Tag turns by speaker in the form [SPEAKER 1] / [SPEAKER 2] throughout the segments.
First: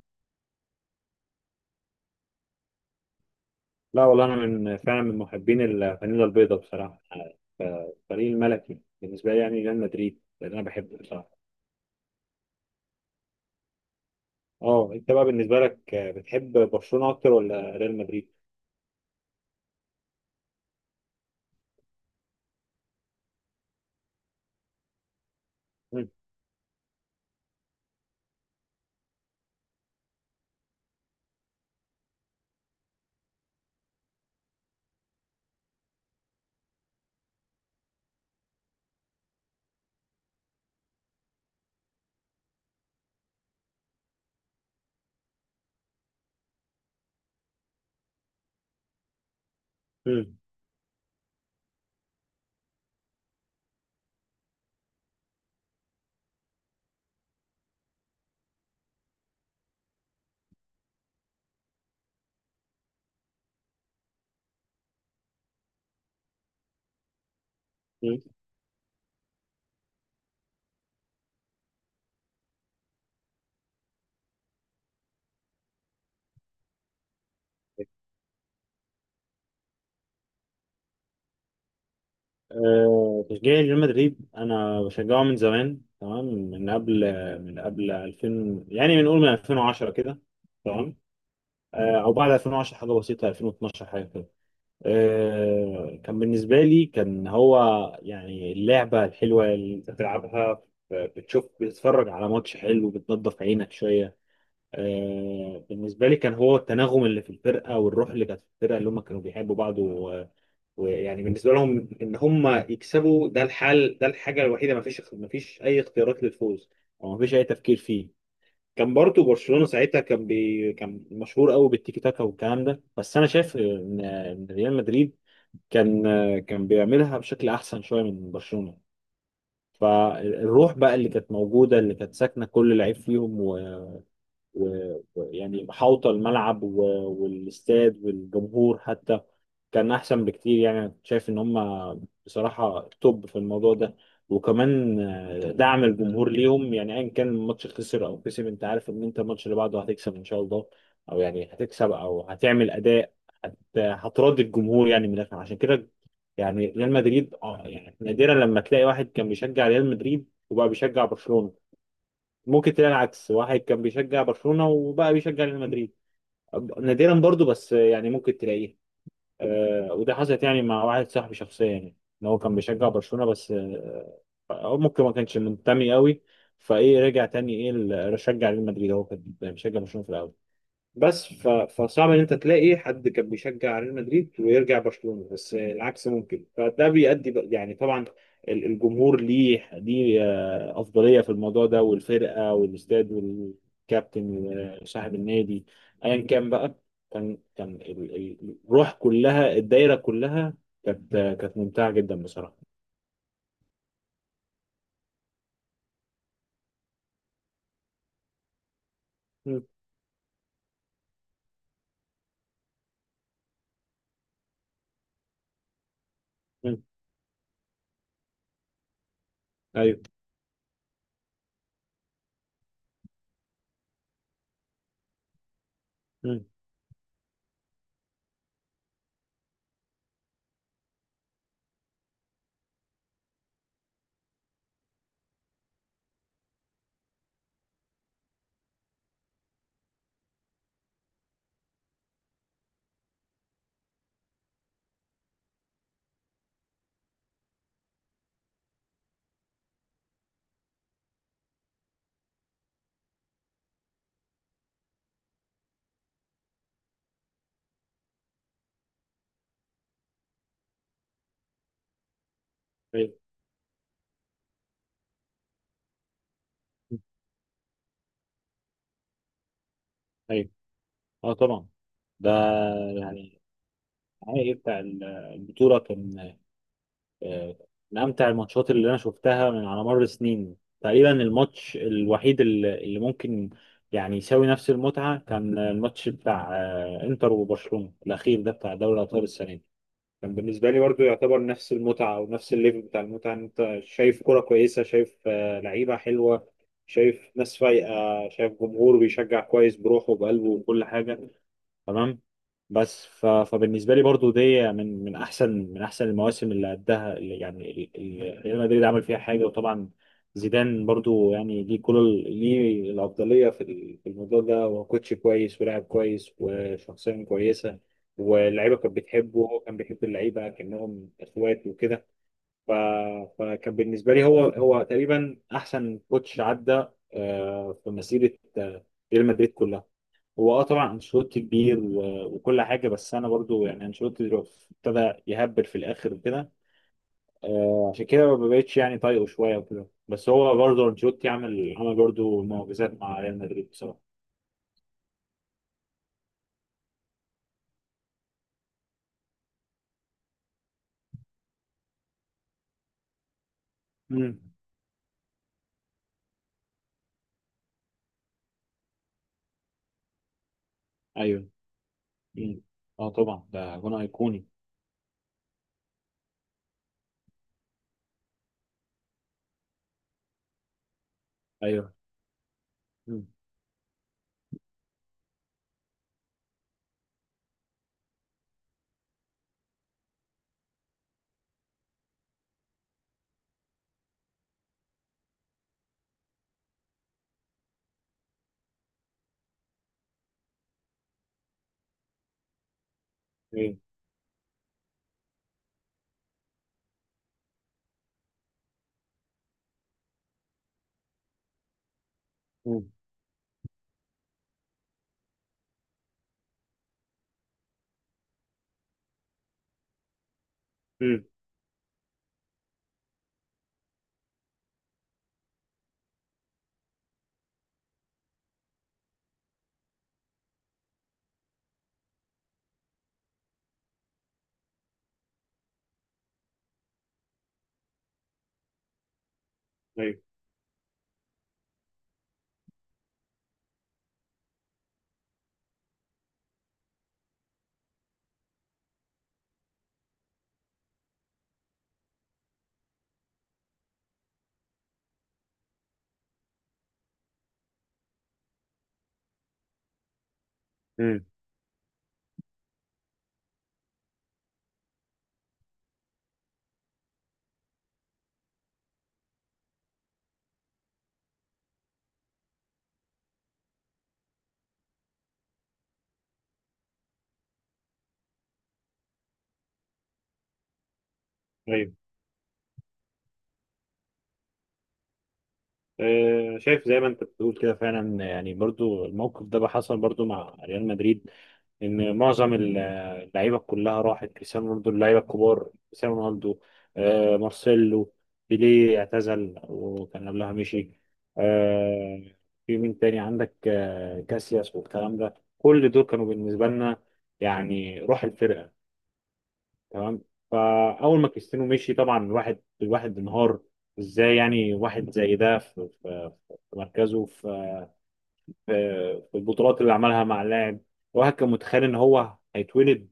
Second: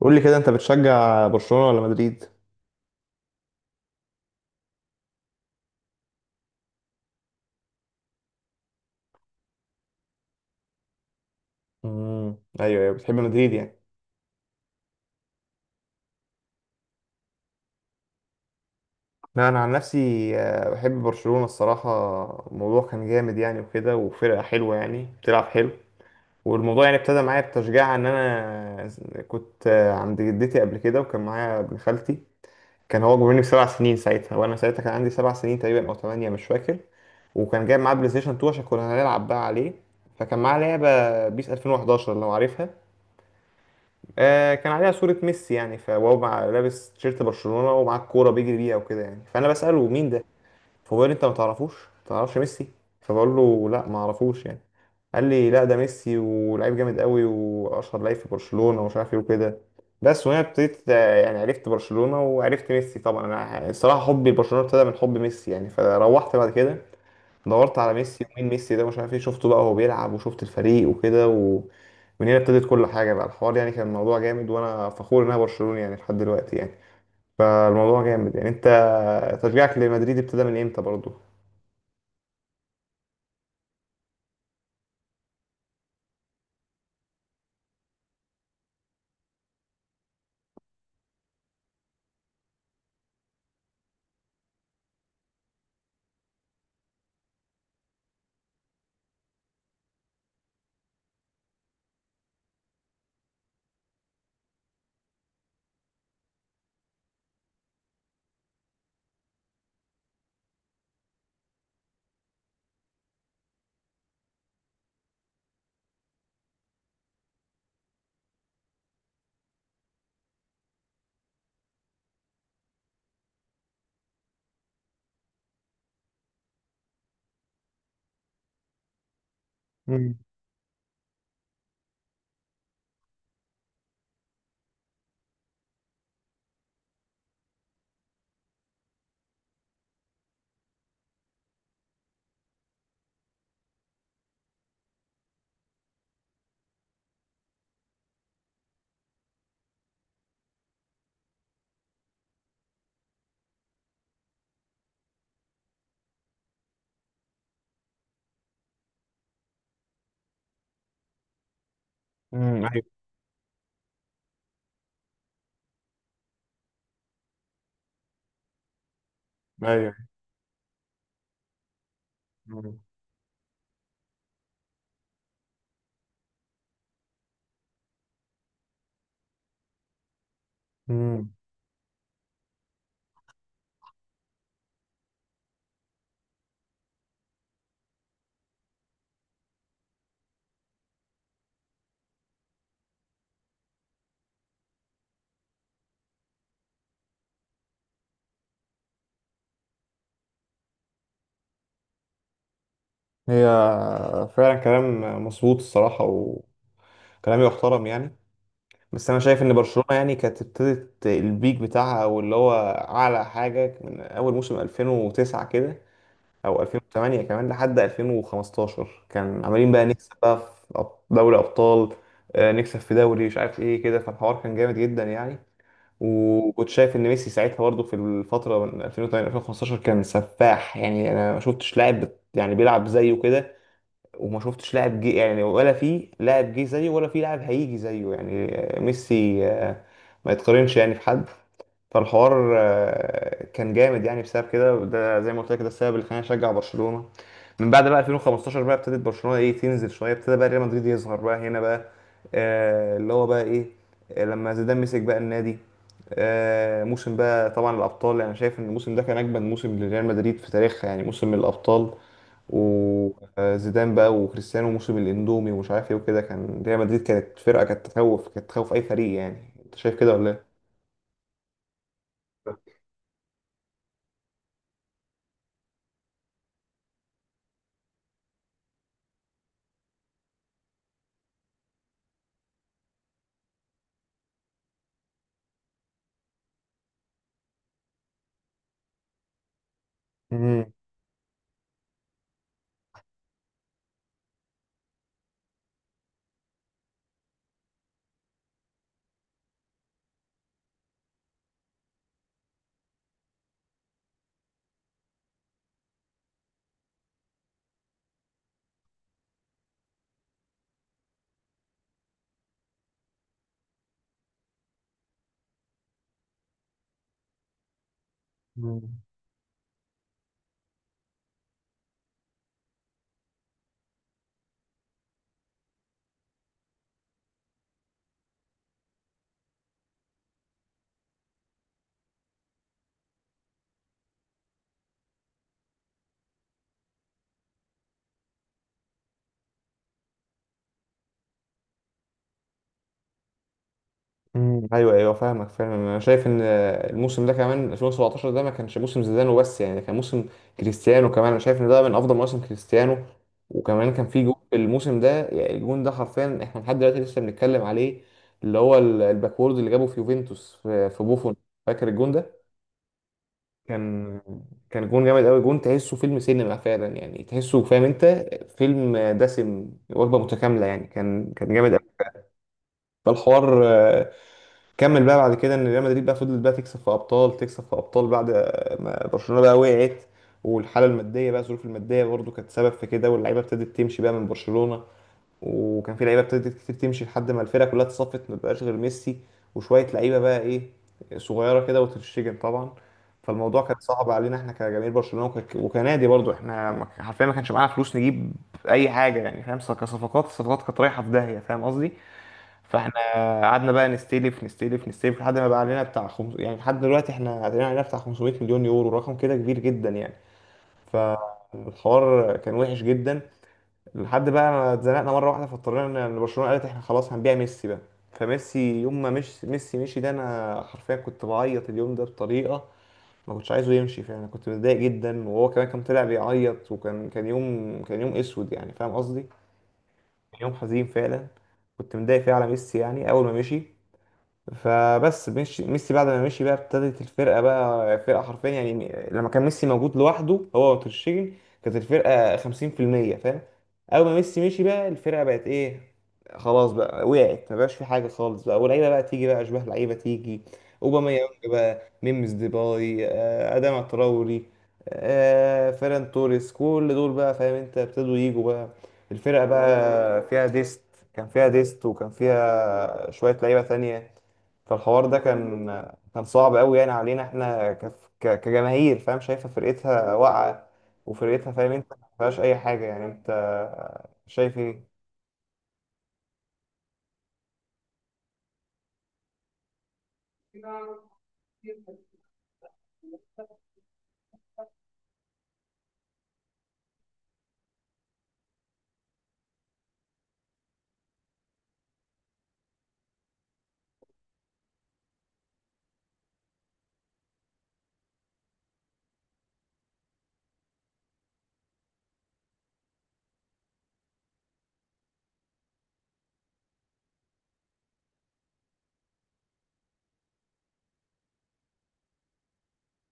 [SPEAKER 1] قول لي كده، انت بتشجع برشلونة ولا مدريد؟
[SPEAKER 2] لا والله انا من محبين الفانيلا البيضاء بصراحه. فالفريق الملكي بالنسبه لي يعني ريال مدريد لان انا بحبه بصراحه.
[SPEAKER 1] امم ايوه ايوه، بتحب مدريد يعني.
[SPEAKER 2] اه انت بقى بالنسبه لك، بتحب برشلونه اكتر ولا ريال مدريد؟
[SPEAKER 1] لا، انا عن نفسي بحب برشلونة الصراحة. الموضوع كان جامد يعني وكده، وفرقة حلوة يعني بتلعب حلو.
[SPEAKER 2] مم.
[SPEAKER 1] والموضوع يعني ابتدى معايا بتشجيع ان انا كنت عند جدتي قبل كده، وكان معايا ابن خالتي. كان هو اكبر مني بسبع سنين ساعتها، وانا ساعتها كان عندي سبع سنين تقريبا او ثمانية مش فاكر. وكان جايب معاه بلاي ستيشن 2 عشان كنا هنلعب بقى عليه. فكان معاه لعبة بيس 2011 لو عارفها. آه، كان عليها صورة ميسي يعني، فهو مع لابس تيشيرت برشلونة ومعاه الكورة بيجري بيها وكده يعني، فأنا بسأله: مين ده؟
[SPEAKER 2] مم.
[SPEAKER 1] فبيقول لي: أنت ما تعرفوش؟ ما تعرفش ميسي؟ فبقول له: لا، ما أعرفوش يعني. قال لي: لا، ده ميسي ولعيب جامد قوي وأشهر لعيب في برشلونة ومش عارف إيه وكده. بس وهنا ابتديت يعني عرفت برشلونة وعرفت ميسي. طبعا أنا الصراحة حبي لبرشلونة ابتدى من حب ميسي يعني. فروحت بعد كده دورت على
[SPEAKER 2] مم.
[SPEAKER 1] ميسي ومين ميسي ده مش عارف ايه، شفته بقى وهو بيلعب وشفت الفريق وكده و... ومن هنا ابتدت كل حاجة بقى الحوار يعني، كان الموضوع جامد وانا فخور ان انا برشلوني يعني لحد دلوقتي يعني. فالموضوع جامد يعني. انت تشجيعك لمدريد ابتدى من امتى برضو؟
[SPEAKER 2] تشجيعي لريال مدريد انا بشجعه من زمان، تمام، من قبل 2000، يعني بنقول من 2010 كده. تمام. او بعد 2010 حاجه بسيطه، 2012 حاجه كده. كان بالنسبة لي كان هو يعني اللعبة الحلوة اللي انت بتلعبها، بتشوف بتتفرج على ماتش حلو بتنضف عينك شوية. بالنسبة لي كان هو التناغم اللي في الفرقة والروح اللي كانت في الفرقة اللي هم كانوا بيحبوا بعض ويعني بالنسبة لهم ان هم يكسبوا، ده الحل، ده الحاجة الوحيدة. ما فيش اي اختيارات للفوز او ما فيش اي تفكير فيه. كان برضو برشلونة ساعتها كان مشهور قوي بالتيكي تاكا والكلام ده، بس انا شايف ان ريال مدريد كان كان بيعملها بشكل احسن شويه من برشلونه.
[SPEAKER 1] امم
[SPEAKER 2] فالروح بقى اللي كانت موجوده اللي كانت ساكنه كل لعيب فيهم، ويعني محاوطة الملعب والاستاد والجمهور حتى، كان أحسن بكتير. يعني أنا كنت شايف إن هما بصراحة توب في الموضوع ده. وكمان دعم الجمهور ليهم، يعني أيا كان الماتش خسر أو كسب أنت عارف إن أنت الماتش اللي بعده هتكسب إن شاء الله، أو يعني هتكسب أو هتعمل أداء، هتراضي الجمهور يعني من الآخر. عشان كده يعني ريال مدريد اه يعني نادرا لما تلاقي واحد كان بيشجع ريال مدريد وبقى بيشجع برشلونة. ممكن
[SPEAKER 1] ايوه
[SPEAKER 2] تلاقي العكس، واحد كان بيشجع برشلونة وبقى بيشجع ريال مدريد، نادرا برضو بس يعني ممكن تلاقيه. آه،
[SPEAKER 1] ايوه.
[SPEAKER 2] وده حصلت يعني مع واحد صاحبي شخصيا يعني، ان هو كان
[SPEAKER 1] مم.
[SPEAKER 2] بيشجع برشلونة بس آه، هو ممكن ما كانش منتمي قوي، فايه رجع تاني ايه رشجع ريال مدريد، هو كان بيشجع برشلونة في الاول.
[SPEAKER 1] مم.
[SPEAKER 2] فصعب ان انت تلاقي حد كان بيشجع ريال مدريد ويرجع برشلونة، بس العكس ممكن. فده بيؤدي بقى، يعني طبعا الجمهور ليه افضلية في الموضوع ده، والفرقة والاستاد والكابتن وصاحب النادي ايا كان بقى، كان الروح كلها الدايرة كلها، كانت ممتعة جدا بصراحة.
[SPEAKER 1] هي، فعلا كلام مظبوط الصراحة، وكلام يحترم يعني. بس أنا شايف إن
[SPEAKER 2] مم.
[SPEAKER 1] برشلونة يعني كانت ابتدت البيك بتاعها، أو اللي هو أعلى حاجة، من أول موسم 2009 كده او
[SPEAKER 2] مم.
[SPEAKER 1] 2008، كمان لحد 2015 كان عمالين بقى
[SPEAKER 2] ايوه.
[SPEAKER 1] نكسب بقى في أب- دوري ابطال، نكسب في دوري مش عارف ايه كده. فالحوار كان جامد جدا يعني.
[SPEAKER 2] مم.
[SPEAKER 1] وكنت شايف ان ميسي ساعتها برضه في الفتره من 2008 2015 كان سفاح يعني. انا ما شفتش لاعب بت- يعني بيلعب زيه كده، وما شفتش لاعب جه يعني، ولا في لاعب جه زيه ولا في لاعب هيجي زيه يعني. ميسي ما يتقارنش يعني في حد. فالحوار كان جامد يعني بسبب كده، وده زي ما قلت لك ده السبب اللي خلاني اشجع برشلونه. من بعد بقى 2015 بقى ابتدت برشلونه ايه تنزل شويه، ابتدى بقى ريال مدريد يظهر بقى هنا بقى، آه اللي هو بقى ايه، لما زيدان مسك بقى النادي. آه موسم بقى طبعا الابطال، يعني شايف ان الموسم ده كان اجمد موسم لريال مدريد في تاريخها يعني، موسم الابطال.
[SPEAKER 2] ايوه.
[SPEAKER 1] وزيدان بقى وكريستيانو موسم الاندومي ومش عارف ايه وكده، كان ريال
[SPEAKER 2] مم.
[SPEAKER 1] مدريد كانت فرقه كانت تخوف اي فريق يعني. انت شايف كده ولا ايه؟
[SPEAKER 2] ايوه. اه طبعا، ده يعني النهائي بتاع البطولة كان آه، من امتع الماتشات اللي انا شفتها من على مر السنين تقريبا. الماتش الوحيد اللي ممكن يعني يساوي نفس المتعه كان الماتش بتاع انتر وبرشلونه الاخير ده بتاع دوري الابطال السنه دي. كان بالنسبه لي برضو يعتبر نفس المتعه او نفس الليفل بتاع المتعه، ان انت شايف كره كويسه، شايف لعيبه حلوه، شايف ناس فايقه، شايف جمهور بيشجع كويس بروحه وبقلبه وكل حاجه. تمام. فبالنسبه لي برضو دي من احسن المواسم اللي قدها، اللي يعني ريال مدريد عمل فيها حاجه. وطبعا زيدان برضو يعني ليه ليه الافضليه في الموضوع ده. هو كوتش كويس ولاعب كويس وشخصيه كويسه، واللعيبه كانت
[SPEAKER 1] مم.
[SPEAKER 2] بتحبه وهو كان بيحب اللعيبه كانهم اخوات وكده. ف... فكان بالنسبه لي هو تقريبا احسن كوتش عدى في مسيره ريال مدريد كلها. هو اه طبعا انشيلوتي كبير وكل حاجه، بس انا برضو يعني انشيلوتي دلوقتي ابتدى يهبل في الاخر كده، عشان كده ما بقتش يعني طايقه شويه وكده. بس هو برضو انشيلوتي عمل عمل برضو معجزات مع ريال مدريد بصراحه.
[SPEAKER 1] مم. ايوه ايوه فاهمك فاهم. انا شايف ان الموسم ده كمان 2017 ده ما كانش موسم زيدان وبس، يعني كان موسم كريستيانو كمان. انا شايف ان ده من افضل مواسم كريستيانو. وكمان كان في جون
[SPEAKER 2] امم.
[SPEAKER 1] في الموسم ده، يعني الجون ده حرفيا احنا لحد دلوقتي لسه بنتكلم عليه. اللي هو ال- الباكورد اللي جابه في يوفنتوس في بوفون.
[SPEAKER 2] ايوه.
[SPEAKER 1] فاكر الجون ده؟
[SPEAKER 2] مم. اه طبعا ده جون
[SPEAKER 1] كان
[SPEAKER 2] ايقوني.
[SPEAKER 1] كان جون جامد قوي. جون تحسه فيلم سينما فعلا يعني، تحسه فاهم انت، فيلم دسم وجبه متكامله يعني. كان جامد قوي.
[SPEAKER 2] ايوه. مم.
[SPEAKER 1] فالحوار كمل بقى بعد كده ان ريال مدريد بقى فضلت بقى تكسب في ابطال تكسب في ابطال، بعد ما برشلونه بقى وقعت. والحاله الماديه بقى الظروف الماديه برضو كانت سبب في كده، واللعيبه ابتدت تمشي بقى من برشلونه. وكان في لعيبه ابتدت كتير تمشي لحد ما الفرقه كلها اتصفت ما بقاش غير ميسي وشويه لعيبه بقى ايه صغيره كده، وتتشجن طبعا. فالموضوع
[SPEAKER 2] ايوه.
[SPEAKER 1] كان صعب علينا احنا كجماهير برشلونه، وكنادي برضو. احنا حرفيا ما كانش معانا فلوس نجيب اي حاجه يعني، فاهم، كصفقات، الصفقات كانت رايحه في داهيه فاهم قصدي.
[SPEAKER 2] مم.
[SPEAKER 1] فاحنا قعدنا بقى نستلف لحد ما بقى علينا بتاع خمس... يعني لحد دلوقتي احنا علينا بتاع 500 مليون يورو، رقم كده كبير جدا يعني.
[SPEAKER 2] مم.
[SPEAKER 1] فالحوار كان وحش جدا لحد بقى ما اتزنقنا مره واحده، فاضطرينا ان برشلونه قالت احنا خلاص هنبيع ميسي بقى. فميسي يوم ما مش ميسي مشي ده، انا حرفيا كنت بعيط اليوم ده بطريقه. ما كنتش عايزه يمشي فعلا، انا كنت متضايق جدا، وهو كمان كان طلع بيعيط. وكان كان يوم كان يوم اسود يعني، فاهم قصدي.
[SPEAKER 2] ايوه.
[SPEAKER 1] كان يوم حزين فعلا. كنت متضايق فيه على ميسي يعني اول ما مشي. فبس مشي ميسي، بعد ما مشي بقى ابتدت الفرقه بقى فرقه حرفيا يعني. لما كان ميسي موجود لوحده هو وترشيجن كانت الفرقه 50%، فاهم. اول ما ميسي مشي بقى الفرقه بقت ايه، خلاص بقى وقعت، ما بقاش في حاجه خالص بقى. واللعيبه بقى تيجي بقى اشباه لعيبه تيجي،
[SPEAKER 2] مم.
[SPEAKER 1] اوباميانج بقى، ميمز، ديباي، اداما تراوري، فيران توريس، كل دول بقى فاهم انت ابتدوا يجوا بقى. الفرقه بقى فيها ديست، كان فيها ديست وكان فيها شويه لعيبه تانية. فالحوار ده كان، كان صعب قوي يعني علينا احنا كجماهير، فاهم، شايفه فرقتها واقعه، وفرقتها فاهم انت
[SPEAKER 2] ايوه.
[SPEAKER 1] ما فيهاش اي حاجه يعني. انت شايف ايه؟
[SPEAKER 2] شايف زي ما انت بتقول كده فعلا يعني، برضو الموقف ده بقى حصل برضو مع ريال مدريد، ان معظم اللعيبه كلها راحت. كريستيانو رونالدو، اللعيبه الكبار، كريستيانو رونالدو، مارسيلو، بيليه اعتزل وكان قبلها مشي، آه، في مين تاني عندك، كاسياس والكلام ده، كل دول كانوا بالنسبه لنا يعني روح الفرقه. تمام. فاول ما كريستيانو مشي طبعا الواحد انهار. ازاي يعني واحد زي ده في مركزه، في في البطولات اللي عملها مع اللاعب. الواحد كان متخيل ان هو هيتولد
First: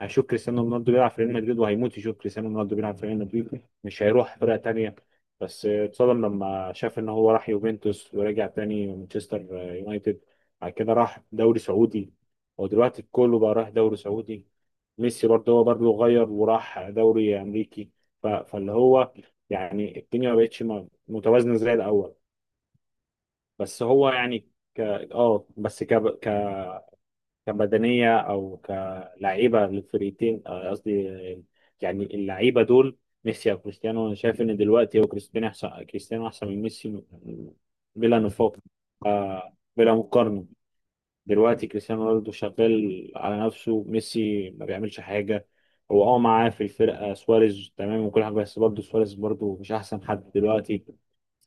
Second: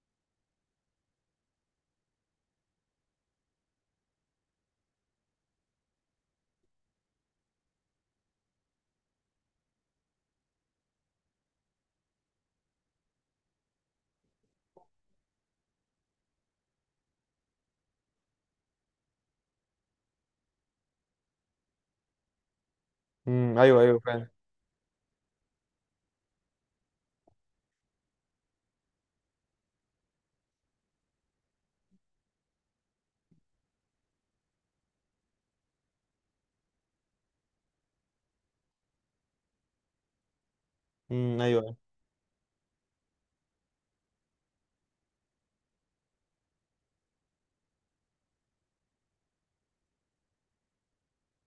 [SPEAKER 2] هيشوف كريستيانو رونالدو بيلعب في ريال مدريد، وهيموت يشوف كريستيانو رونالدو بيلعب في ريال مدريد، مش هيروح فرقة تانية. بس اتصدم لما شاف ان هو راح يوفنتوس، ورجع تاني مانشستر يونايتد، بعد كده راح دوري سعودي. ودلوقتي كله بقى راح دوري سعودي، ميسي برضه هو برضه غير وراح دوري امريكي. فاللي هو يعني الدنيا ما بقتش متوازنه زي الاول.
[SPEAKER 1] ايوه
[SPEAKER 2] بس
[SPEAKER 1] ايوه
[SPEAKER 2] هو
[SPEAKER 1] فعلا.
[SPEAKER 2] يعني ك اه بس ك ك كبدنيه او كلعيبه للفريقين، قصدي آه، يعني اللعيبه دول، ميسي او كريستيانو، انا شايف ان دلوقتي هو كريستيانو احسن، كريستيانو احسن من ميسي بلا نفاق، بلا مقارنه.
[SPEAKER 1] ايوه
[SPEAKER 2] دلوقتي
[SPEAKER 1] ايوه.
[SPEAKER 2] كريستيانو رونالدو شغال على نفسه، ميسي ما بيعملش حاجة. هو اه معاه في الفرقة سواريز تمام وكل حاجة، بس برضه سواريز برضه مش أحسن حد دلوقتي.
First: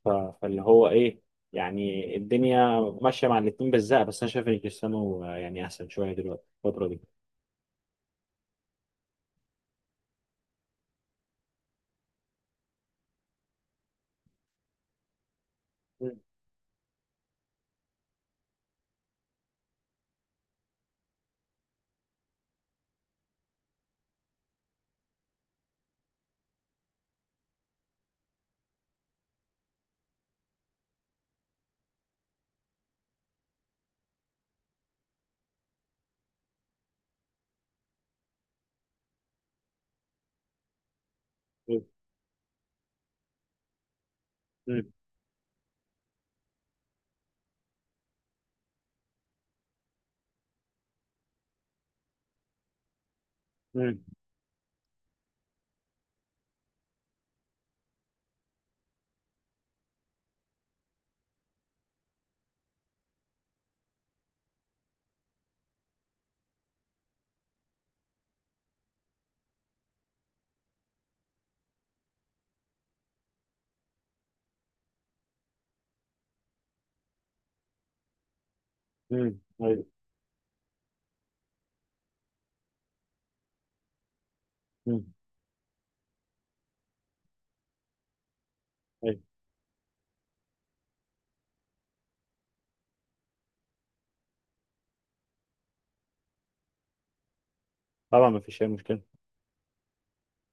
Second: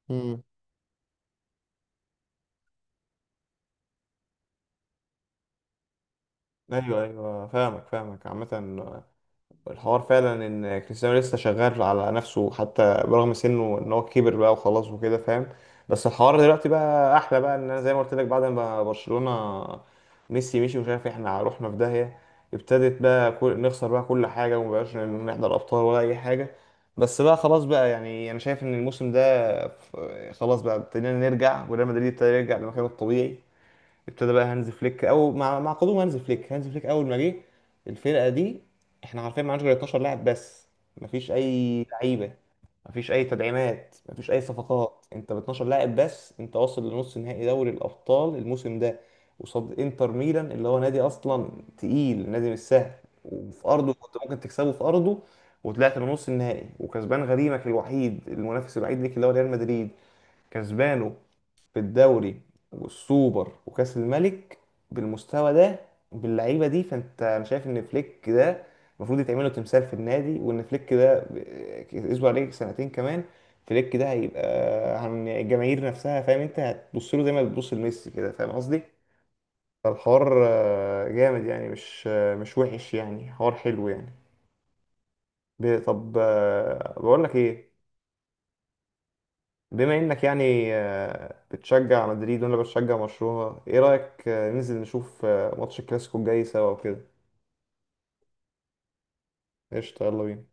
[SPEAKER 1] امم
[SPEAKER 2] فاللي هو إيه، يعني الدنيا ماشية مع الاتنين بالزق، بس أنا شايف إن كريستيانو يعني أحسن شوية دلوقتي الفترة دي.
[SPEAKER 1] ايوه ايوه فاهمك عامه. الحوار فعلا ان كريستيانو لسه شغال على نفسه، حتى برغم سنه ان هو كبر بقى وخلاص وكده، فاهم. بس
[SPEAKER 2] مم.
[SPEAKER 1] الحوار دلوقتي بقى احلى بقى، ان انا زي ما قلت لك بعد ما برشلونة ميسي مشي ومش عارف إيه، احنا رحنا في داهية. ابتدت بقى كل... نخسر بقى كل حاجة ومبقاش نحضر ابطال ولا اي حاجة. بس بقى خلاص بقى يعني انا شايف ان الموسم ده ف-، خلاص بقى ابتدينا نرجع، وريال مدريد ابتدى يرجع لمكانه الطبيعي. ابتدى بقى هانز فليك، او مع قدوم هانز فليك. هانز فليك اول ما جه الفرقه دي، احنا عارفين معناش غير 12 لاعب بس، مفيش اي
[SPEAKER 2] مم.
[SPEAKER 1] لعيبه، مفيش اي تدعيمات، مفيش اي
[SPEAKER 2] مم.
[SPEAKER 1] صفقات. انت ب 12 لاعب بس انت واصل لنص نهائي دوري الابطال الموسم ده، قصاد انتر ميلان اللي هو نادي اصلا تقيل، نادي مش سهل. وفي ارضه
[SPEAKER 2] مم.
[SPEAKER 1] كنت ممكن تكسبه في ارضه، وطلعت لنص النهائي وكسبان غريمك الوحيد المنافس الوحيد ليك اللي هو ريال مدريد، كسبانه في الدوري والسوبر وكأس الملك. بالمستوى ده، باللعيبه دي، فانت انا شايف ان فليك ده المفروض يتعمل له تمثال في النادي. وان فليك ده اسبوع عليه سنتين كمان، فليك ده هيبقى عن الجماهير نفسها، فاهم انت، هتبص له زي ما بتبص لميسي كده فاهم قصدي.
[SPEAKER 2] مم. أيوه.
[SPEAKER 1] فالحوار جامد يعني، مش مش وحش يعني، حوار حلو يعني.
[SPEAKER 2] مم.
[SPEAKER 1] ب- طب بقول لك ايه،
[SPEAKER 2] أيوه.
[SPEAKER 1] بما انك يعني بتشجع مدريد وانا بشجع برشلونة، ايه رأيك ننزل نشوف ماتش الكلاسيكو الجاي سوا وكده؟
[SPEAKER 2] طبعا ما فيش أي مشكلة
[SPEAKER 1] قشطة، يلا بينا.